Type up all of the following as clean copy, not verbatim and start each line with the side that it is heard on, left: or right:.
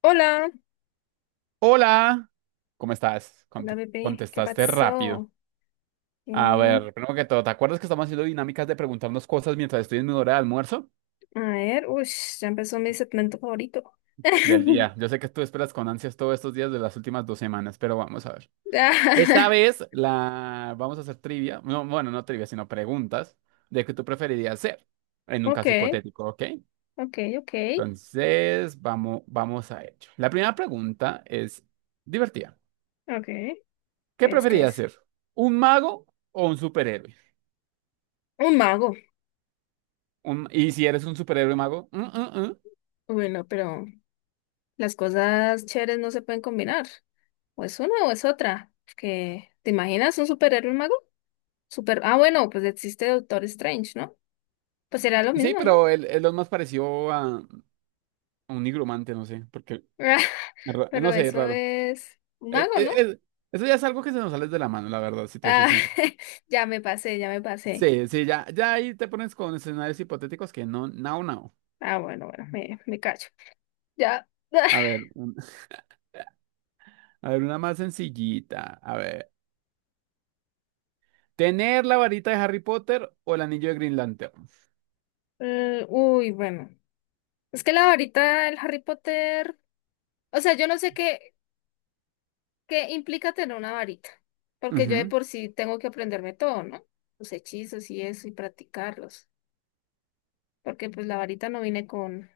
left: Hola,
right: Hola, ¿cómo estás?
left: hola bebé, ¿qué
right: Contestaste rápido.
left: pasó?
right: A
left: Mm,
right: ver, primero que todo, ¿te acuerdas que estamos haciendo dinámicas de preguntarnos cosas mientras estoy en mi hora de almuerzo
left: a ver, uy, ya empezó mi segmento favorito.
right: del día? Yo sé que tú esperas con ansias todos estos días de las últimas dos semanas, pero vamos a ver. Esta
left: Ah,
right: vez la vamos a hacer trivia, no, bueno, no trivia, sino preguntas de qué tú preferirías hacer en un caso
left: Ok,
right: hipotético, ¿ok?
left: ok, ok,
right: Entonces, vamos a ello. La primera pregunta es divertida.
left: ok,
right: ¿Qué
left: ¿qué es, qué
right: preferirías
left: es?
right: ser? ¿Un mago o un superhéroe?
left: Un mago.
right: Y si eres un superhéroe mago, mm, mm, mm.
left: Bueno, pero las cosas chéveres no se pueden combinar. O es una o es otra. Que, ¿te imaginas un superhéroe, un mago? Super, ah, bueno, pues existe Doctor Strange, ¿no? Pues será lo
right: Sí,
left: mismo, ¿no?
right: pero él es más parecido a un nigromante, no sé, porque, no
left: Pero
right: sé, es
left: eso
right: raro.
left: es un
right: Es-
left: mago,
right: es-
left: ¿no?
right: es- Eso ya es algo que se nos sale de la mano, la verdad, si te soy
left: Ah,
right: sincero.
left: ya me pasé, ya me pasé.
right: Sí, sí, ya ahí te pones con escenarios hipotéticos que no, no, no.
left: Ah, bueno, bueno, me callo. Ya.
right: A ver, a ver, una más sencillita. A ver, ¿tener la varita de Harry Potter o el anillo de Green Lantern?
left: Uy, bueno. Es que la varita del Harry Potter. O sea, yo no sé qué implica tener una varita. Porque yo de
right: Ujú.
left: por sí tengo que aprenderme todo, ¿no? Los hechizos y eso y practicarlos. Porque pues la varita no viene con,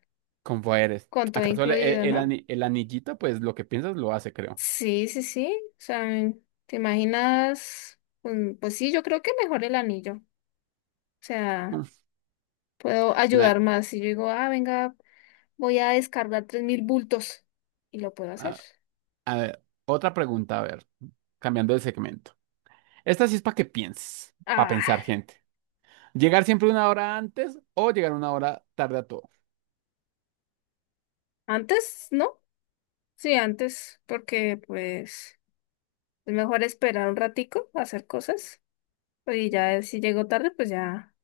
right: Con poderes.
left: con todo
right: ¿Acaso el, el,
left: incluido,
right: el
left: ¿no?
right: ani- el anillito, pues lo que piensas lo hace, creo.
left: Sí, sí, sí. O sea, ¿te imaginas? Pues, sí, yo creo que mejor el anillo. O sea,
right: Mm.
left: puedo
right: Mira,
left: ayudar más. Si yo digo, ah, venga. Voy a descargar 3.000 bultos y lo puedo hacer.
right: a ver, otra pregunta, a ver, cambiando de segmento. Esta sí es para que pienses, para
left: Ah,
right: pensar, gente. ¿Llegar siempre una hora antes o llegar una hora tarde a todo?
left: antes, ¿no? Sí, antes, porque pues es mejor esperar un ratico a hacer cosas. Y ya si llego tarde, pues ya,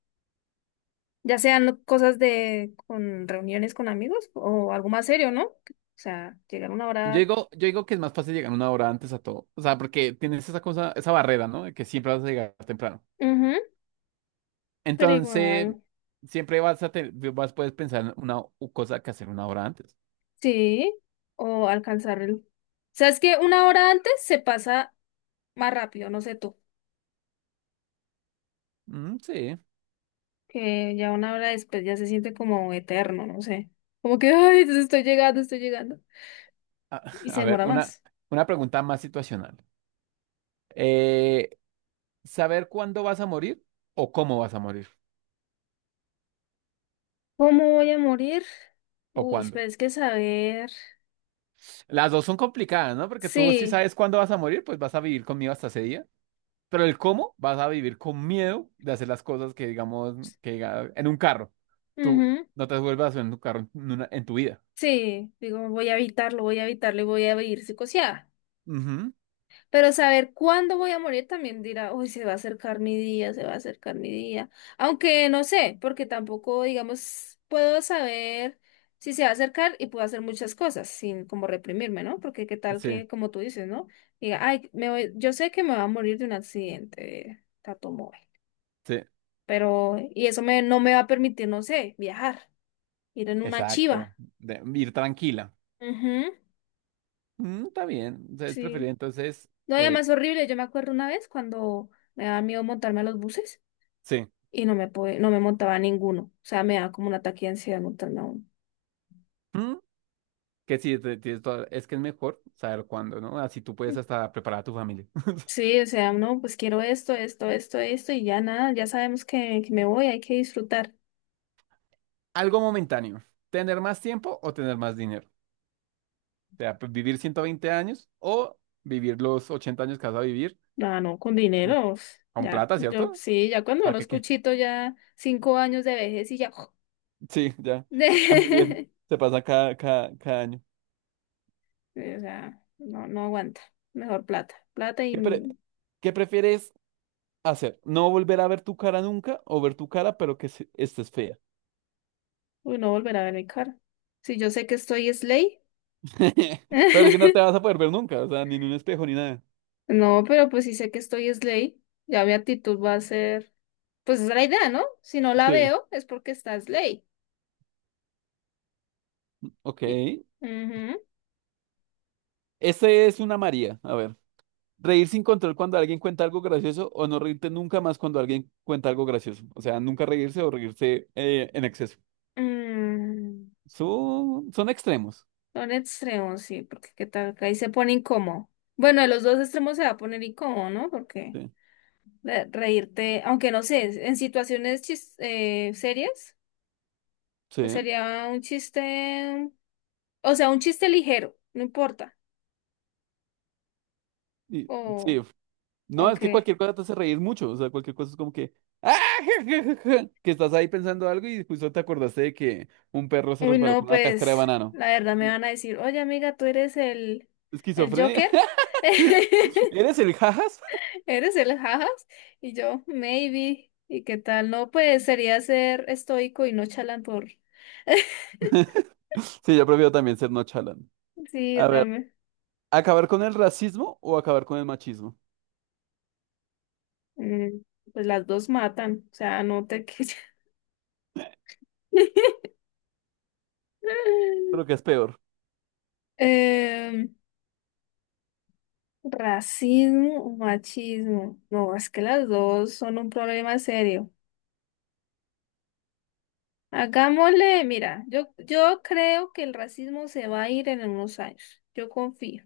left: ya sean cosas de con reuniones con amigos o algo más serio, ¿no? O sea, llegar una
right: Yo
left: hora.
right: digo, yo digo que es más fácil llegar una hora antes a todo. O sea, porque tienes esa cosa, esa barrera, ¿no? De que siempre vas a llegar temprano.
left: Ujú, pero
right: Entonces,
left: igual.
right: siempre vas a te- vas, puedes pensar cosa que hacer una hora antes.
left: Sí, o alcanzar el... O sea, es que una hora antes se pasa más rápido, no sé tú.
right: Mm, sí.
left: Que ya una hora después ya se siente como eterno, no sé. Como que, ay, entonces estoy llegando, estoy llegando.
right: A,
left: Y se
right: a ver,
left: demora más.
right: una pregunta más situacional. Eh, ¿Saber cuándo vas a morir o cómo vas a morir?
left: ¿Cómo voy a morir?
right: ¿O
left: Uy,
right: cuándo?
left: pero es que saber.
right: Las dos son complicadas, ¿no? Porque tú si
left: Sí,
right: sabes cuándo vas a morir, pues vas a vivir con miedo hasta ese día. Pero el cómo, vas a vivir con miedo de hacer las cosas que, digamos, en un carro. Tú
left: ujú,
right: no te vuelvas a subir en un carro en tu vida.
left: sí, digo, voy a evitarlo y voy a vivir psicoseada.
right: Ujú.
left: Pero saber cuándo voy a morir también dirá, uy, se va a acercar mi día, se va a acercar mi día. Aunque no sé, porque tampoco, digamos, puedo saber si se va a acercar y puedo hacer muchas cosas sin como reprimirme, ¿no? Porque qué tal
right: Sí,
left: que, como tú dices, ¿no? Diga, ay, me voy, yo sé que me va a morir de un accidente de automóvil,
right: sí,
left: pero, y eso me, no me va a permitir, no sé, viajar, ir en una
right: exacto.
left: chiva.
right: Ir tranquila.
left: Ujú,
right: Mm, está bien. O sea, es preferible
left: sí.
right: entonces,
left: No, y
right: eh,
left: además horrible, yo me acuerdo una vez cuando me daba miedo montarme a los buses.
right: sí.
left: Y no me pude, no me montaba ninguno. O sea, me daba como un ataque de ansiedad montarme a uno.
right: Mm, que sí, tienes es que es mejor saber cuándo, ¿no? Así tú puedes hasta preparar a tu familia.
left: Sí, o sea, no, pues quiero esto, esto, esto, esto, y ya nada, ya sabemos que me voy, hay que disfrutar.
right: Algo momentáneo. ¿Tener más tiempo o tener más dinero? Sea, pues, vivir 120 años o vivir los 80 años que vas a vivir,
left: Ah, no, con
right: mm,
left: dinero. Uf,
right: con
left: ya,
right: plata,
left: yo
right: ¿cierto?
left: sí, ya cuando
right: ¿Para
left: uno
right: qué qué?
left: escuchito ya 5 años de vejez y ya.
right: Sí, ya. A mí bien,
left: de-
right: se pasa cada año.
left: sí, o sea, no, no aguanta. Mejor plata. Plata y
right: ¿Qué, qué prefieres hacer? ¿No volver a ver tu cara nunca o ver tu cara pero estés fea?
left: uy, no volver a ver mi cara. Si yo sé que estoy es ley.
right: Pero es que no te vas a poder ver nunca, o sea, ni en un espejo ni nada.
left: No, pero pues si sé que estoy es ley, ya mi actitud va a ser. Pues esa es la idea, ¿no? Si no la
right: Sí,
left: veo, es porque está Slay.
right: ok.
left: Y- Ujú.
right: Este es una María, a ver. Reír sin control cuando alguien cuenta algo gracioso o no reírte nunca más cuando alguien cuenta algo gracioso. O sea, nunca reírse o reírse, en exceso.
left: Mm,
right: Son extremos.
left: Son extremos, sí, porque qué tal que ahí se pone incómodo. Bueno, de los dos extremos se va a poner incómodo, ¿no? Porque
right: Sí.
left: reírte, aunque no sé, en situaciones serias, pues
right: Sí.
left: sería un chiste, o sea, un chiste ligero, no importa.
right: Y-
left: O,
right: sí. No,
left: o
right: es que
left: qué.
right: cualquier cosa te hace reír mucho. O sea, cualquier cosa es como que. "Ah, que estás ahí pensando algo y justo te acordaste de que un perro se
left: Uy,
right: resbaló
left: no,
right: con una cáscara de
left: pues
right: banano.
left: la verdad me
right: Y-
left: van a decir, oye amiga, tú eres el
right: Esquizofrenia.
left: Joker.
right: ¿Eres el jajas?
left: ¿Eres el jajas? Y yo, maybe. ¿Y qué tal? No, pues sería ser estoico y no chalán por...
right: Sí, yo prefiero también ser no chalán.
left: Sí, o
right: A
left: sea,
right: ver, ¿acabar con el racismo o acabar con el machismo?
left: mm, pues las dos matan. O sea, no te...
right: Creo que es peor.
left: Em, racismo o machismo. No, es que las dos son un problema serio. Hagámosle, mira, yo creo que el racismo se va a ir en unos años. Yo confío.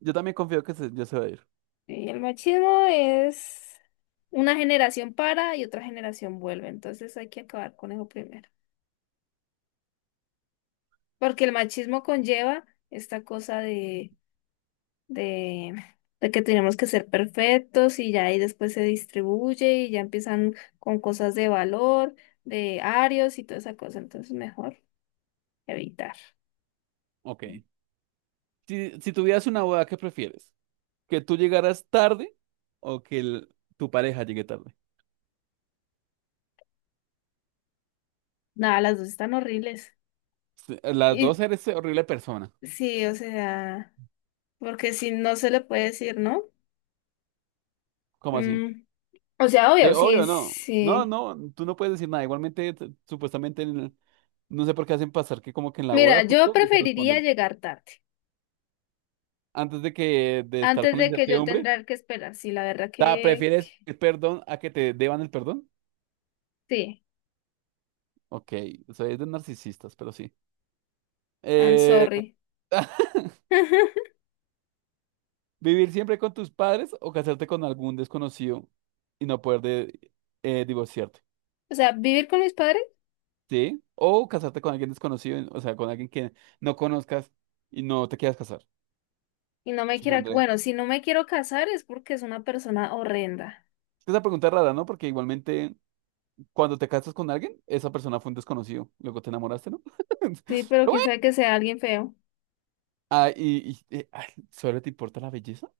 right: Yo también confío que se, yo se va a ir.
left: Y el machismo es una generación para y otra generación vuelve, entonces hay que acabar con eso primero. Porque el machismo conlleva esta cosa de, de que tenemos que ser perfectos y ya ahí después se distribuye y ya empiezan con cosas de valor, de arios y toda esa cosa, entonces mejor evitar.
right: Ok. Si, si tuvieras una boda, ¿qué prefieres? ¿Que tú llegaras tarde o que tu pareja llegue tarde?
left: Nada, las dos están horribles.
right: Sí, las
left: Y
right: dos eres horrible persona.
left: sí, o sea, porque si no se le puede decir, ¿no?
right: ¿Cómo así?
left: Mm, o sea, obvio,
right: De
left: sí,
right: obvio, no. No,
left: sí.
right: no, tú no puedes decir nada. Igualmente, supuestamente, no sé por qué hacen pasar que como que en la
left: Mira,
right: boda
left: yo
right: justo nunca
left: preferiría
right: responden.
left: llegar tarde,
right: Antes de que de estar
left: antes
right: con la
left: de que yo
right: incertidumbre,
left: tendrá que esperar. Sí, la verdad
right: ta,
left: que,
right: ¿prefieres pedir perdón a que te deban el perdón?
left: sí,
right: Ok, soy de narcisistas, pero sí.
left: I'm
right: Eh,
left: sorry.
right: Vivir siempre con tus padres o casarte con algún desconocido y no divorciarte,
left: O sea, vivir con mis padres
right: ¿sí? O casarte con alguien desconocido, o sea, con alguien que no conozcas y no te quieras casar,
left: y no me quiera,
right: supondré.
left: bueno, si no me quiero casar es porque es una persona horrenda.
right: Es que esa pregunta es rara, ¿no? Porque igualmente cuando te casas con alguien, esa persona fue un desconocido, luego te enamoraste, ¿no? Pero
left: Sí, pero
right: bueno,
left: quién sabe que sea alguien feo.
right: ah, ay, ¿solo te importa la belleza?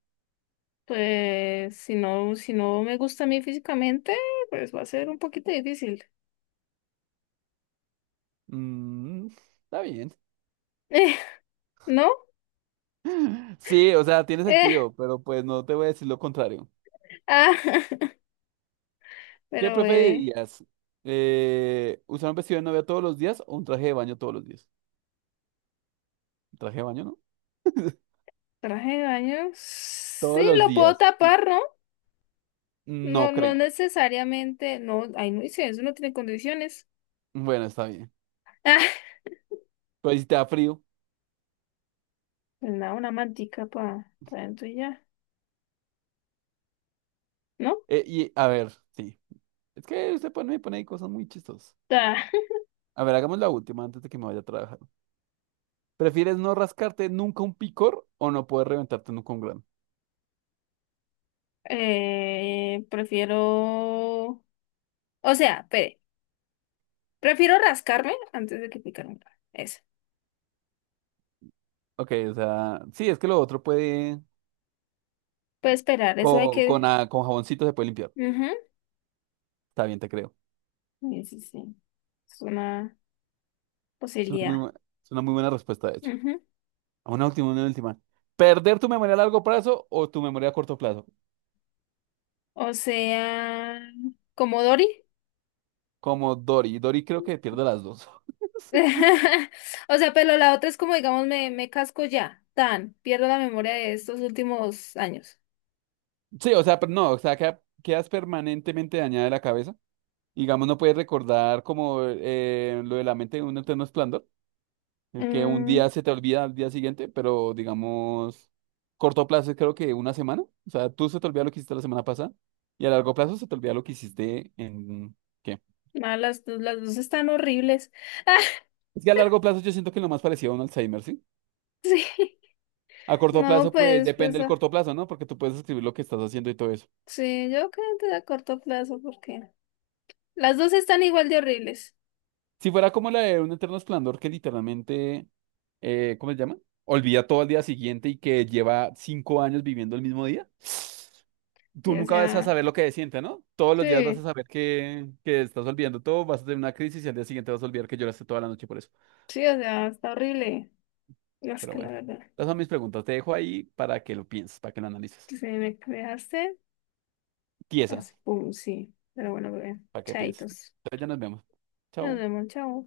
left: Pues si no me gusta a mí físicamente, pues va a ser un poquito difícil.
right: Mm, está bien.
left: ¿no?
right: Sí, o sea, tiene
left: Eh,
right: sentido, pero pues no te voy a decir lo contrario.
left: ah,
right: ¿Qué
left: pero bebé,
right: preferirías? ¿Usar un vestido de novia todos los días o un traje de baño todos los días? ¿Un traje de baño, no?
left: traje de baño, sí
right: Todos los
left: lo puedo
right: días.
left: tapar, ¿no? No,
right: No
left: no
right: creo.
left: necesariamente, no, ay, no hice eso, no tiene condiciones.
right: Bueno, está bien. Pero si te da frío.
left: Ah, nada, una mantica para pa dentro y ya, ¿no?
right: Y a ver, sí. Es que me pone ahí cosas muy chistosas.
left: Ah,
right: A ver, hagamos la última antes de que me vaya a trabajar. ¿Prefieres no rascarte nunca un picor o no poder reventarte nunca un grano?
left: prefiero, o sea, espere, prefiero rascarme antes de que picarme. Eso.
right: Ok, o sea, sí, es que lo otro puede.
left: Puede esperar, eso hay
right: Con,
left: que.
right: con jaboncito se puede limpiar.
left: Ujú,
right: Está bien, te creo.
left: sí, sí, sí. Es una
right: Es una
left: posibilidad.
right: es una muy buena respuesta, de hecho.
left: Ujú.
right: A una última, una última. ¿Perder tu memoria a largo plazo o tu memoria a corto plazo?
left: O sea, como Dory.
right: Como Dory. Dory creo que pierde las dos.
left: O sea, pero la otra es como, digamos, me casco ya, tan, pierdo la memoria de estos últimos años.
right: Sí, o sea, pero no, o sea, quedas permanentemente dañada de la cabeza. Digamos, no puedes recordar como, lo de la mente de un eterno esplendor, que un
left: Mm,
right: día se te olvida al día siguiente, pero digamos, corto plazo es creo que una semana. O sea, tú se te olvida lo que hiciste la semana pasada y a largo plazo se te olvida lo que hiciste en... ¿Qué?
left: las dos están horribles. Ah,
right: Es que a largo plazo yo siento que es lo más parecido a un Alzheimer, ¿sí?
left: sí.
right: A corto
left: No,
right: plazo, pues
left: pues,
right: depende del corto plazo, ¿no? Porque tú puedes escribir lo que estás haciendo y todo eso.
left: sí, yo creo que a corto plazo, porque las dos están igual de horribles.
right: Si fuera como la de Un Eterno Esplendor que literalmente, ¿cómo se llama? Olvida todo al día siguiente y que lleva 5 años viviendo el mismo día. Tú
left: Sí, o
right: nunca vas a
left: sea,
right: saber lo que siente, ¿no? Todos los días vas a
left: sí,
right: saber que estás olvidando todo, vas a tener una crisis y al día siguiente vas a olvidar que lloraste toda la noche por eso.
left: sí, o sea, está horrible. No, es
right: Pero
left: que la
right: bueno,
left: verdad,
right: esas son mis preguntas. Te dejo ahí para que lo pienses, para que lo analices.
left: si me dejaste
right: Tiesa,
left: así, pum, sí. Pero bueno, bebé,
right: para que pienses.
left: chaitos.
right: Entonces ya nos vemos.
left: Nos
right: Chao.
left: vemos, chao.